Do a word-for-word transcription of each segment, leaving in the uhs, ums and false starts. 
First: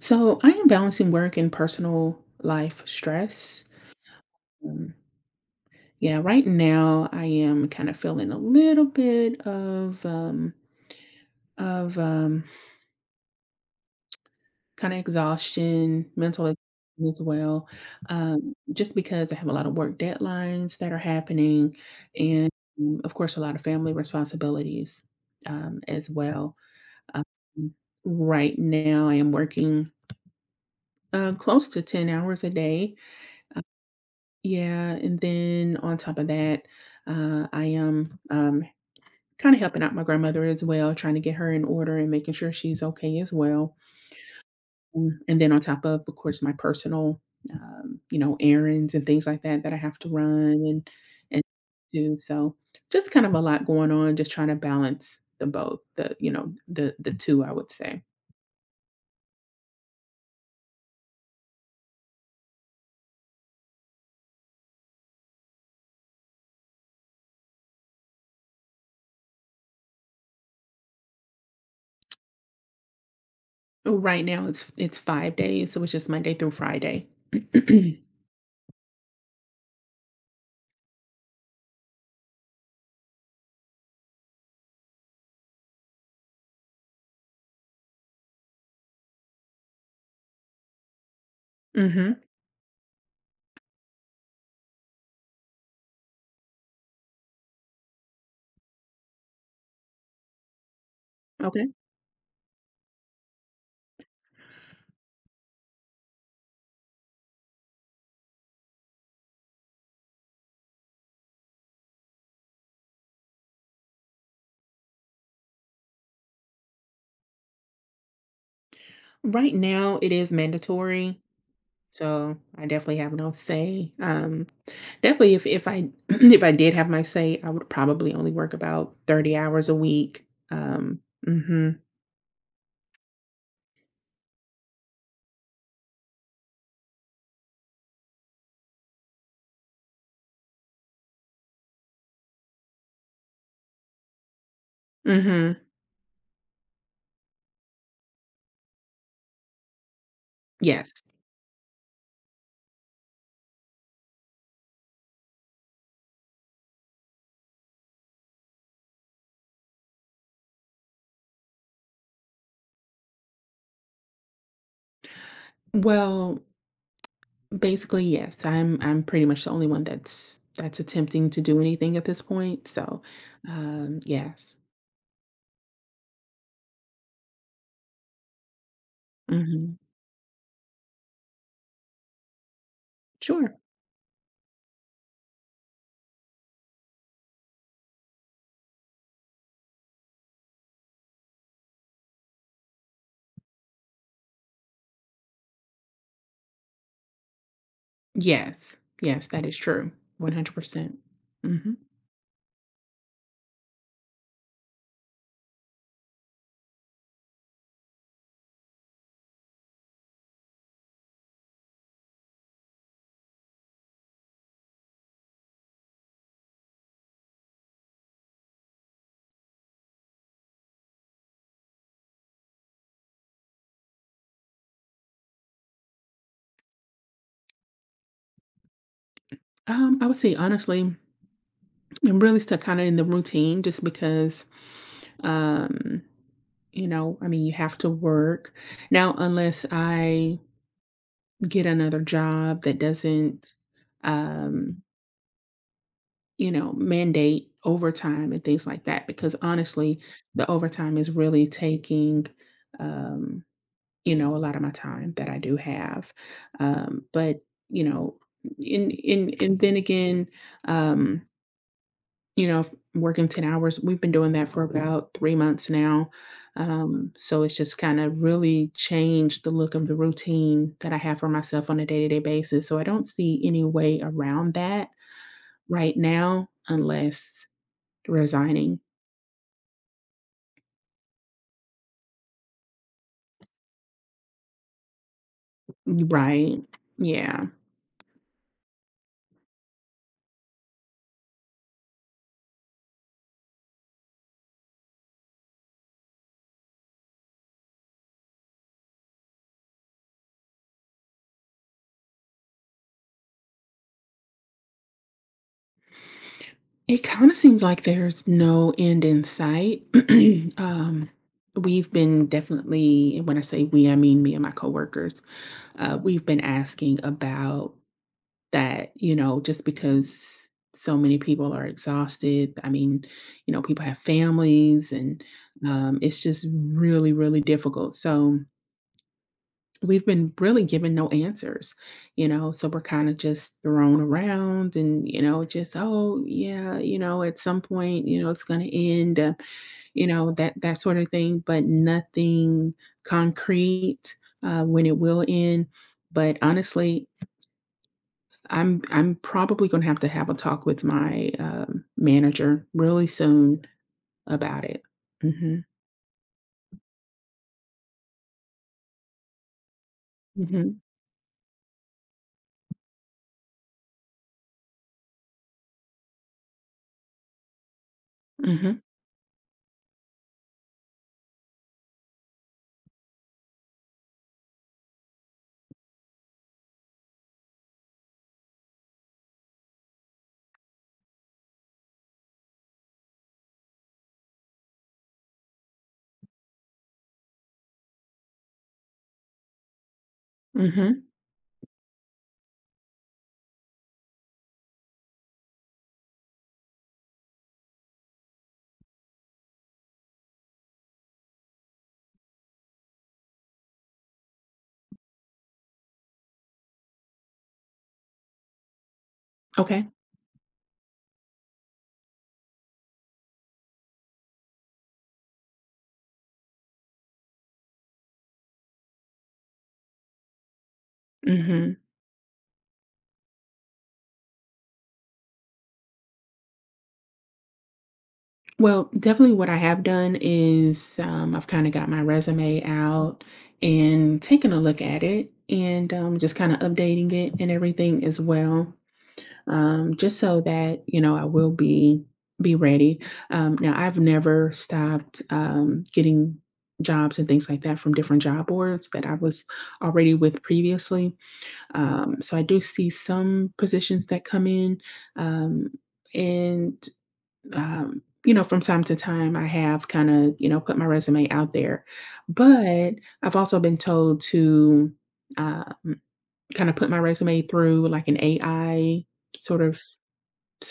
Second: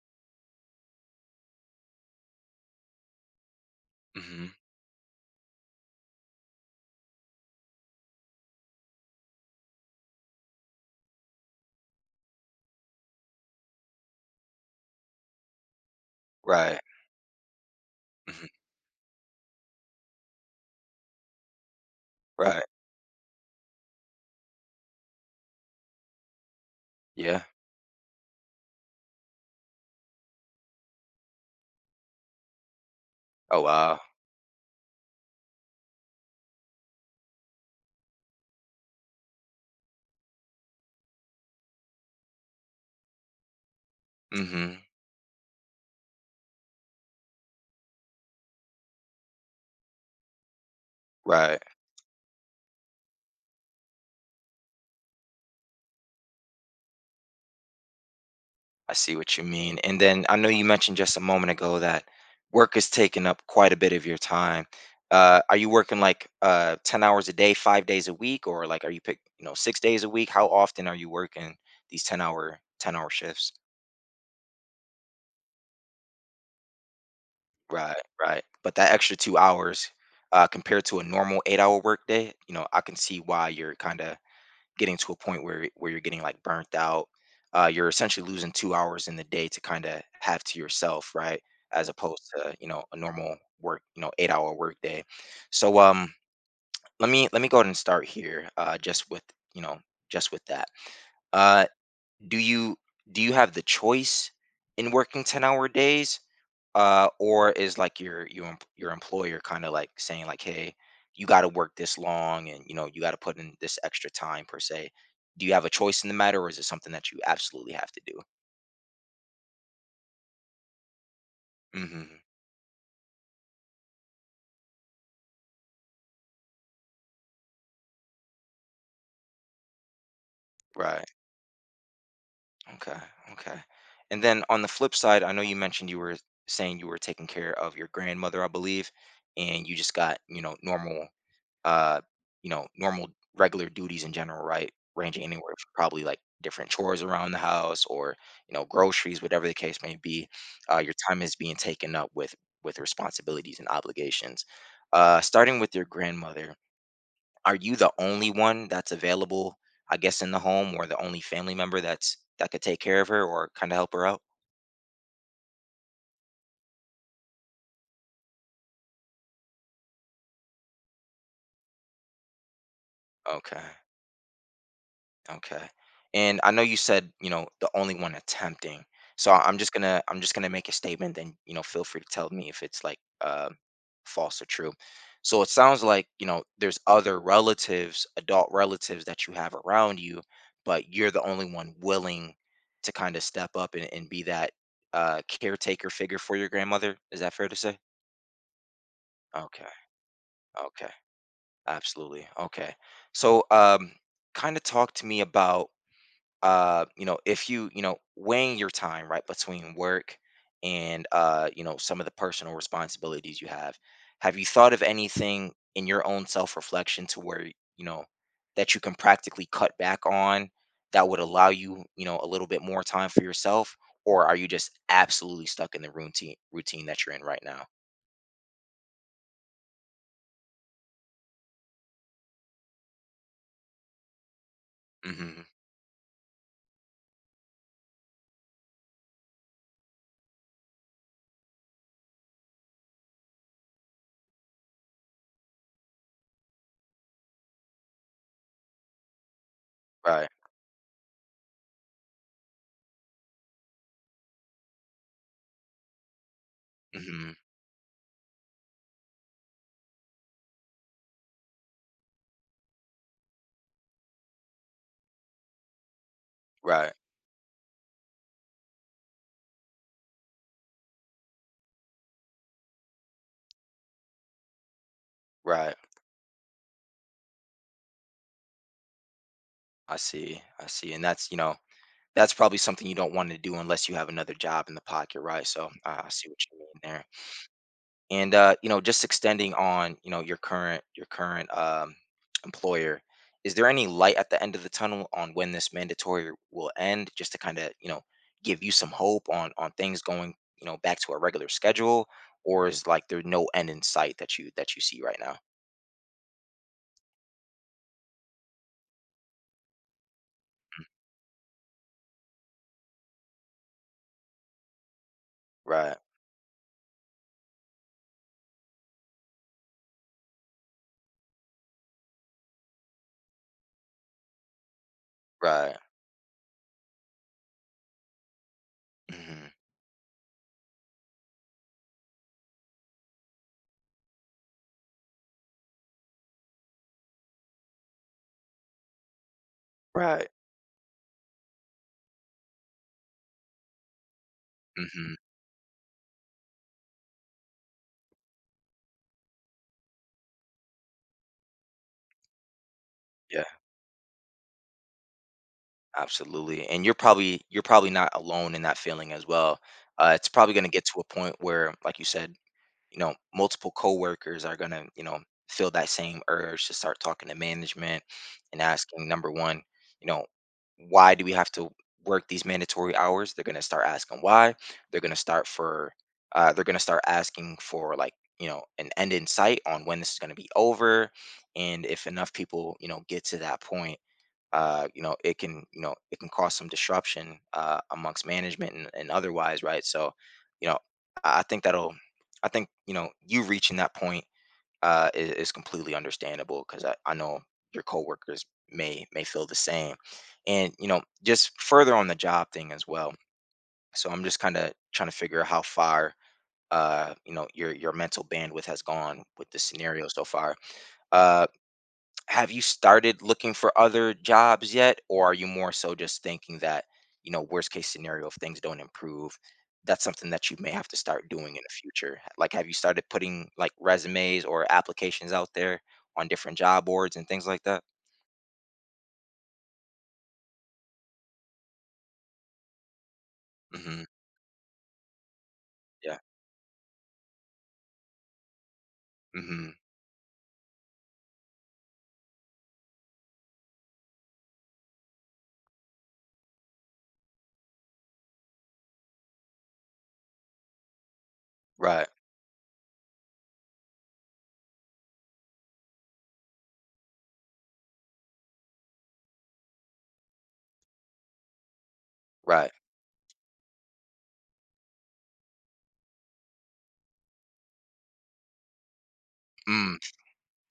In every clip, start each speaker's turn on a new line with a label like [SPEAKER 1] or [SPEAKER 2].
[SPEAKER 1] So I am balancing work and personal life stress.
[SPEAKER 2] Mhm.
[SPEAKER 1] Um, yeah, right now I am kind of feeling a little bit of um, of um, kind of exhaustion, mental exhaustion
[SPEAKER 2] Right.
[SPEAKER 1] as well,
[SPEAKER 2] Mhm.
[SPEAKER 1] um, just because I have a lot of work deadlines that are happening, and
[SPEAKER 2] Right.
[SPEAKER 1] um, of course a lot of family responsibilities um, as well. Um,
[SPEAKER 2] Yeah.
[SPEAKER 1] right now I am working uh, close to ten hours a day.
[SPEAKER 2] Oh, wow.
[SPEAKER 1] Yeah, and then on top of that, uh, I am um, kind of helping out my grandmother as well, trying to get her in order and making sure she's okay as well.
[SPEAKER 2] Mhm.
[SPEAKER 1] Mm. And then on top of, of course, my personal, um, you know, errands and things like that that I have to run and and
[SPEAKER 2] Right.
[SPEAKER 1] do. So just kind of a lot going on, just trying to balance the both, the you know, the the two, I would say.
[SPEAKER 2] I see what you mean. And then I know you mentioned just a moment ago that work is taking up quite a bit of your time. Uh, are you working like uh, ten hours a day, five days a week, or like are you pick, you know, six days a week? How often are you working these ten hour, ten hour shifts?
[SPEAKER 1] Oh, right now, it's it's five days, so it's just Monday through Friday.
[SPEAKER 2] Right, right. But that extra two hours uh, compared to a normal eight hour work day, you know, I can see why you're kind of getting to a point where where you're getting like burnt out. Uh, you're essentially losing two hours in the day to kind of have to yourself, right? As
[SPEAKER 1] Hmm.
[SPEAKER 2] opposed to you know a normal work, you know, eight hour work day. So um, let me let me go ahead and start here. Uh, just with you know just with that. Uh,
[SPEAKER 1] Okay.
[SPEAKER 2] do you do you have the choice in working ten hour days? Uh or is like your your em- your employer kind of like saying like, hey, you got to work this long, and you know you got to put in this extra time per se. Do you have a choice in the matter, or is it something that you absolutely have to do?
[SPEAKER 1] Right now, it is mandatory,
[SPEAKER 2] Hmm.
[SPEAKER 1] so I definitely have no say. Um, definitely, if if I if I did have my say, I would probably only work about thirty hours a week. Um,
[SPEAKER 2] Right.
[SPEAKER 1] hmm
[SPEAKER 2] Okay. Okay. And then on the flip side, I know you mentioned you were saying you were taking care of your grandmother, I believe, and you just got you know normal uh, you know, normal regular duties in general, right? Ranging anywhere
[SPEAKER 1] hmm
[SPEAKER 2] from probably like different chores around the house or, you know, groceries, whatever the case may be. Uh,
[SPEAKER 1] Yes.
[SPEAKER 2] your time is being taken up with with responsibilities and obligations. Uh, starting with your grandmother, are you the only one that's available, I guess, in the home, or the only family member that's that could take care of her or kind of help her out?
[SPEAKER 1] Well, basically, yes. I'm I'm pretty much the only one that's that's attempting to do anything at this point. So,
[SPEAKER 2] Okay.
[SPEAKER 1] um, yes.
[SPEAKER 2] Okay. And I know you said, you know, the only one attempting. So I- I'm just
[SPEAKER 1] Hmm.
[SPEAKER 2] gonna I'm just gonna make a statement, and you know, feel free to tell me if it's like uh
[SPEAKER 1] Sure.
[SPEAKER 2] false or true. So it sounds like, you know, there's other relatives, adult relatives that you have around you, but you're the only one willing to kind of step up and, and be that uh caretaker figure for your grandmother. Is that fair to say?
[SPEAKER 1] Yes. Yes, that is
[SPEAKER 2] Okay.
[SPEAKER 1] true.
[SPEAKER 2] Okay.
[SPEAKER 1] one hundred percent. Hmm.
[SPEAKER 2] Absolutely. Okay. So um kind of talk to me about uh you know, if you you know weighing your time, right, between work and uh you know some of the personal responsibilities you have have you thought of anything in your own self-reflection to where you know that you can practically cut back on that would allow you you know a little bit more time for yourself? Or are you just absolutely stuck in the routine routine that you're in right now?
[SPEAKER 1] Um, I would say honestly. I'm really stuck kinda in the routine just because,
[SPEAKER 2] Hmm.
[SPEAKER 1] um, you know, I mean, you have to work. Now, unless I get another job that doesn't, um, you know, mandate overtime and things like that, because honestly,
[SPEAKER 2] Right.
[SPEAKER 1] the overtime is really taking, um, you know, a lot of my time that I do have. Um,
[SPEAKER 2] Hmm.
[SPEAKER 1] but, you know, in in and then again, um you know, working ten hours, we've been doing that for about three months now,
[SPEAKER 2] Right.
[SPEAKER 1] um, so it's just kinda really changed the look of the routine that I have for myself on a day-to-day basis, so I don't see any way around that
[SPEAKER 2] Right.
[SPEAKER 1] right now unless resigning.
[SPEAKER 2] I see. I see. And that's you know, that's probably something you don't wanna do unless you have another job in the pocket, right? So, I I see what you
[SPEAKER 1] Right.
[SPEAKER 2] mean there.
[SPEAKER 1] Yeah.
[SPEAKER 2] And, uh, you know, just extending on, you know, your current your current, um, employer, is there any light at the end of the tunnel on when this mandatory will end, just to kinda, you know, give you some hope on on things going, you know, back to a regular schedule? Or is, like, there no end in sight that you that you see right now?
[SPEAKER 1] It kinda seems like there's no end in sight. Um, we've been, definitely, and when I say we, I mean me and my coworkers,
[SPEAKER 2] Right,
[SPEAKER 1] uh, we've been asking about that, you know, just because so many people are exhausted. I mean, you know, people have families and
[SPEAKER 2] right.
[SPEAKER 1] um, it's just really, really difficult. So
[SPEAKER 2] Mhm.
[SPEAKER 1] we've been really given no answers, you know, so we're kind of just thrown around and, you know, just, oh, yeah, you know, at some point, you know, it's going to end, uh, you
[SPEAKER 2] Right.
[SPEAKER 1] know, that, that sort of thing, but nothing concrete uh, when it
[SPEAKER 2] Mhm.
[SPEAKER 1] will end. But honestly, I'm I'm probably gonna have to have a talk with my, um, manager really
[SPEAKER 2] Yeah.
[SPEAKER 1] soon about it. Mhm.
[SPEAKER 2] Absolutely, and you're probably you're probably not alone in that feeling as well. Uh, it's probably going to
[SPEAKER 1] Mhm.
[SPEAKER 2] get to a point where, like you said, you know, multiple coworkers are going to, you know, feel that same urge to start talking to management and
[SPEAKER 1] Mhm.
[SPEAKER 2] asking, number one, you know, why do we have to work these mandatory hours? They're going to start asking why. They're going to start for, uh, they're going to start asking for, like, you know, an end in sight on when this is going to be over, and if enough people, you know, get to that point, uh, you know, it can, you know, it can cause some disruption uh, amongst management and, and otherwise, right? So, you know,
[SPEAKER 1] Mhm.
[SPEAKER 2] I I think that'll, I think, you know, you reaching that point uh, is, is completely understandable, because I, I know your coworkers may may feel the same. And you know, just further on the job thing as well. So I'm just kind of trying to figure out how far, uh, you know, your your mental bandwidth has gone with the
[SPEAKER 1] Okay.
[SPEAKER 2] scenario so far. Uh, have you started looking for other jobs yet, or are you more so just thinking that, you know, worst case scenario, if things don't improve, that's something that you may have to start doing in the
[SPEAKER 1] Mhm.
[SPEAKER 2] future? Like, have you started putting like resumes or applications out there on different job boards and things like that?
[SPEAKER 1] Well, definitely what I have done is, um, I've kinda got my resume out
[SPEAKER 2] Hmm.
[SPEAKER 1] and taken a look at it and,
[SPEAKER 2] Yeah.
[SPEAKER 1] um, just kinda updating it and everything as well.
[SPEAKER 2] Hmm.
[SPEAKER 1] Um, just so that you know I will be be ready. Um, now I've never stopped um, getting jobs and things like that from different job boards that I was already with previously.
[SPEAKER 2] Right.
[SPEAKER 1] Um, so I do see some positions that come in, um, and um, you know, from time to time I have kind of, you know, put my resume out there,
[SPEAKER 2] Right.
[SPEAKER 1] but I've also been told to, um, kind of put my resume through like an A I sort of
[SPEAKER 2] Mm.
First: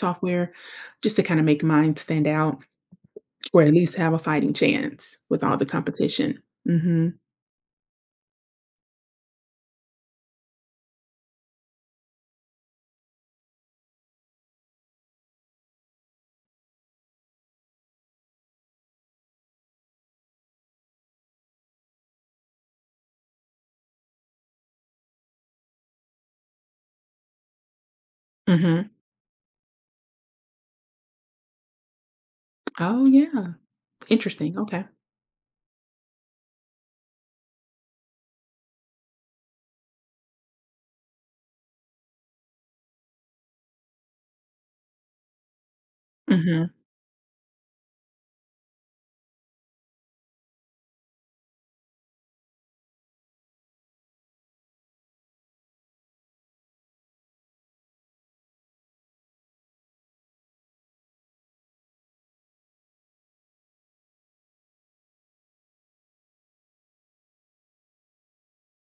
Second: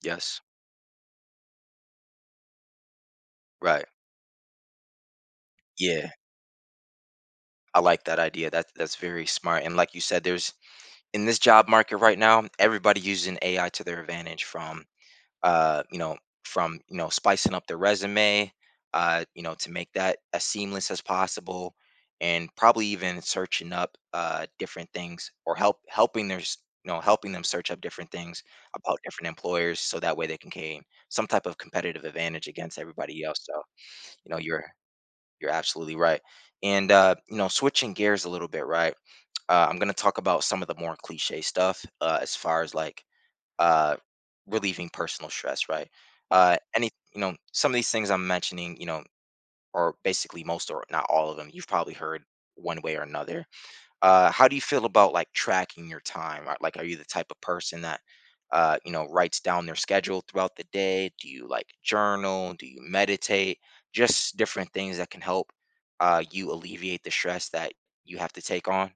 [SPEAKER 2] Yes.
[SPEAKER 1] just to kind of make mine stand out or at
[SPEAKER 2] Right.
[SPEAKER 1] least have a fighting chance with all the
[SPEAKER 2] Yeah.
[SPEAKER 1] competition. Mhm.
[SPEAKER 2] I like that idea. That that's very smart. And like you said, there's in this job market right now, everybody using A I to their advantage, from uh, you know, from you know spicing up the resume, uh, you know, to make that as seamless as possible, and probably even searching up uh, different things, or help helping their s- you know, helping them search up different things
[SPEAKER 1] Mhm.
[SPEAKER 2] about different employers, so that way they can gain some type of competitive advantage against
[SPEAKER 1] Oh,
[SPEAKER 2] everybody else.
[SPEAKER 1] yeah.
[SPEAKER 2] So you know,
[SPEAKER 1] Interesting.
[SPEAKER 2] you're
[SPEAKER 1] Okay.
[SPEAKER 2] you're absolutely right. And uh, you know, switching gears a little bit, right? Uh, I'm gonna talk about some of the more cliche stuff uh, as far as like uh, relieving personal stress, right? Uh,
[SPEAKER 1] Mhm.
[SPEAKER 2] any, you know, some of these things I'm mentioning, you know, or basically most or not all of them, you've probably heard one way or another. Uh, how do you feel about like tracking your time? Right? Like, are you the type of person that, uh, you know, writes down their schedule throughout the day? Do you like journal? Do you meditate? Just different things that can help uh, you alleviate the stress that you have to take on.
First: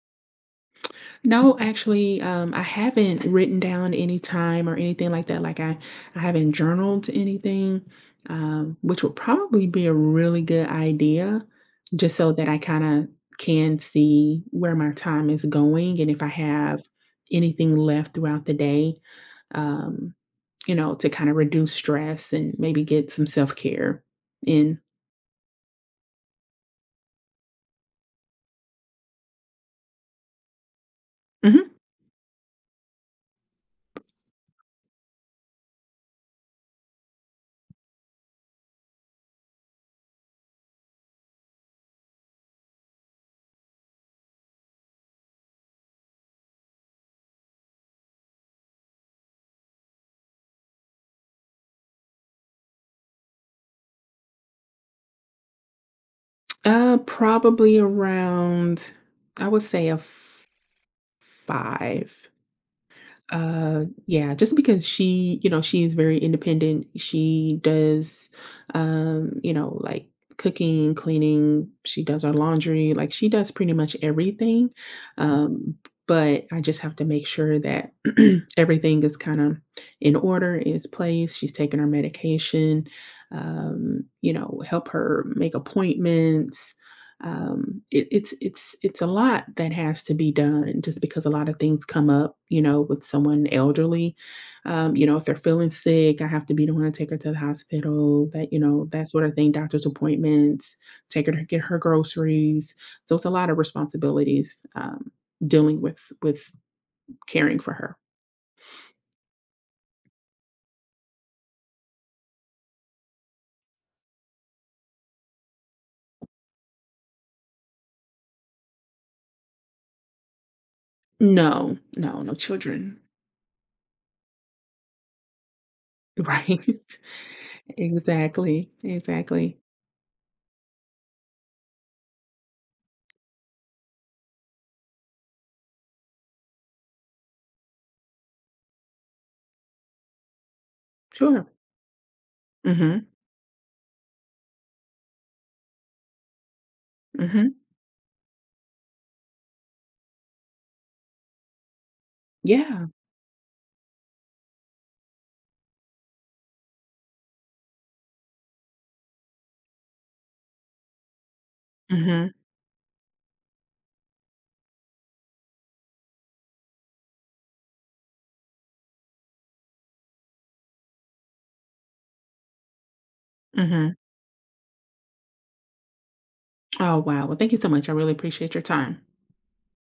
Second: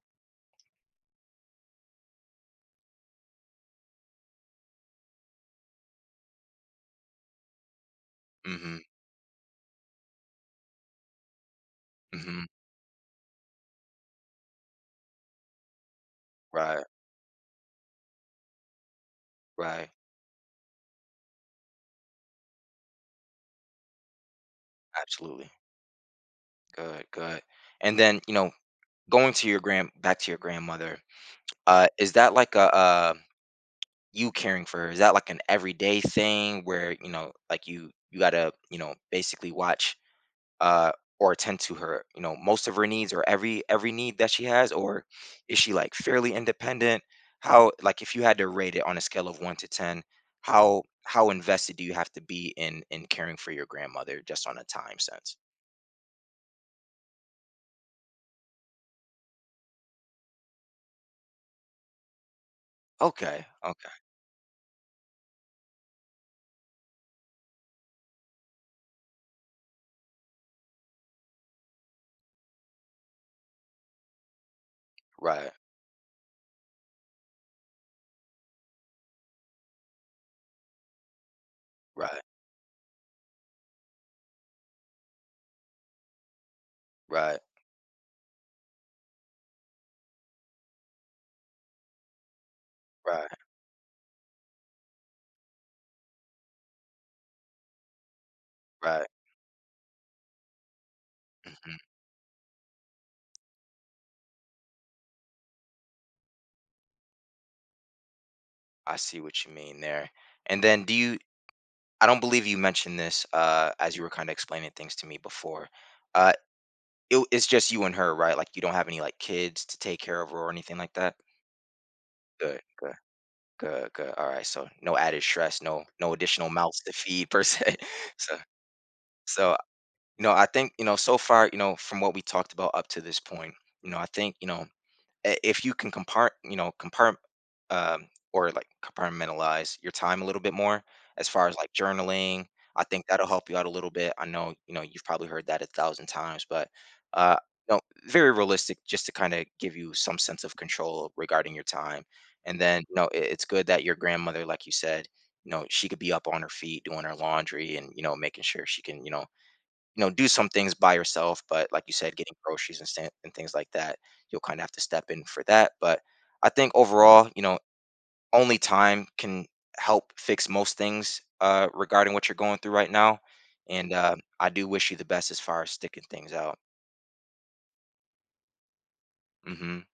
[SPEAKER 1] No, actually, um, I haven't written down any time or anything like that. Like I, I haven't journaled anything,
[SPEAKER 2] Mm-hmm.
[SPEAKER 1] um, which would probably be a really good idea, just so
[SPEAKER 2] Mm-hmm.
[SPEAKER 1] that I kind of can see where my time is going and if I have
[SPEAKER 2] Right.
[SPEAKER 1] anything left throughout the day,
[SPEAKER 2] Right.
[SPEAKER 1] um, you know, to kind of reduce stress and maybe get some self-care in.
[SPEAKER 2] Absolutely. Good. Good. And then, you know, going to your grand back to your grandmother,
[SPEAKER 1] Mhm.
[SPEAKER 2] uh is that like a uh you caring for her, is that like an everyday thing where you know, like, you you gotta you know, basically watch uh or attend to her, you know, most of her needs or every every need that she has? Or is she like fairly independent? How, like, if you had to rate it on a scale of one to ten, how how invested do you have to be in in caring for your grandmother, just on a time sense?
[SPEAKER 1] Uh, probably around, I would say a f- five.
[SPEAKER 2] Okay.
[SPEAKER 1] Uh,
[SPEAKER 2] Okay.
[SPEAKER 1] yeah, just because she, you know, she is very independent. She does, um, you know, like cooking, cleaning. She does our laundry. Like she does pretty much everything.
[SPEAKER 2] Right.
[SPEAKER 1] Um, but I just have to make sure that everything is kind of in order, in its place. She's taking her
[SPEAKER 2] Right.
[SPEAKER 1] medication. Um, you know, help her make appointments.
[SPEAKER 2] Right.
[SPEAKER 1] um, it it's it's it's a lot that has to be done just because a lot of things come up, you know, with
[SPEAKER 2] Right.
[SPEAKER 1] someone elderly. Um, you know, if they're feeling sick, I have to be the one to take her to the hospital, that, you know,
[SPEAKER 2] Right.
[SPEAKER 1] that sort of thing, doctor's appointments, take her to get her
[SPEAKER 2] Mhm.
[SPEAKER 1] groceries. So it's a lot of responsibilities, um, dealing with with caring for her.
[SPEAKER 2] I see what you mean there. And then do you, I don't believe you mentioned this uh as you were kind of explaining things to me before. Uh it, it's just you and her, right? Like, you don't have any like kids to take care of or anything like that?
[SPEAKER 1] No, no, no
[SPEAKER 2] Good, good,
[SPEAKER 1] children.
[SPEAKER 2] good, good. All right. So no added stress, no no additional
[SPEAKER 1] Right.
[SPEAKER 2] mouths to feed per se. So
[SPEAKER 1] Exactly.
[SPEAKER 2] so
[SPEAKER 1] Exactly.
[SPEAKER 2] you know, I think, you know, so far, you know, from what we talked about up to this point, you know, I think, you know, i- if you can compart you know compart um, or like compartmentalize your time a little bit more, as
[SPEAKER 1] Sure.
[SPEAKER 2] far as like journaling, I think
[SPEAKER 1] Mhm.
[SPEAKER 2] that'll help you out a little bit. I know you know you've probably heard that a thousand times, but uh
[SPEAKER 1] Mhm.
[SPEAKER 2] no, very realistic, just to kind of give you some sense of control regarding your time. And then
[SPEAKER 1] Yeah.
[SPEAKER 2] you know it- it's good that your grandmother, like you said, you know, she could be up on her feet doing her laundry and you know making sure she can you know you know do some things by yourself, but like you said,
[SPEAKER 1] Mhm.
[SPEAKER 2] getting groceries and, st- and things like that, you'll kind of have to step in for that. But I think overall, you know, only time can help fix most things, uh, regarding what you're going through right now. And
[SPEAKER 1] Mhm.
[SPEAKER 2] uh, I do wish you the best as far as sticking things out.
[SPEAKER 1] Oh, wow. Well, thank you so much. I really appreciate your time.
[SPEAKER 2] Hmm.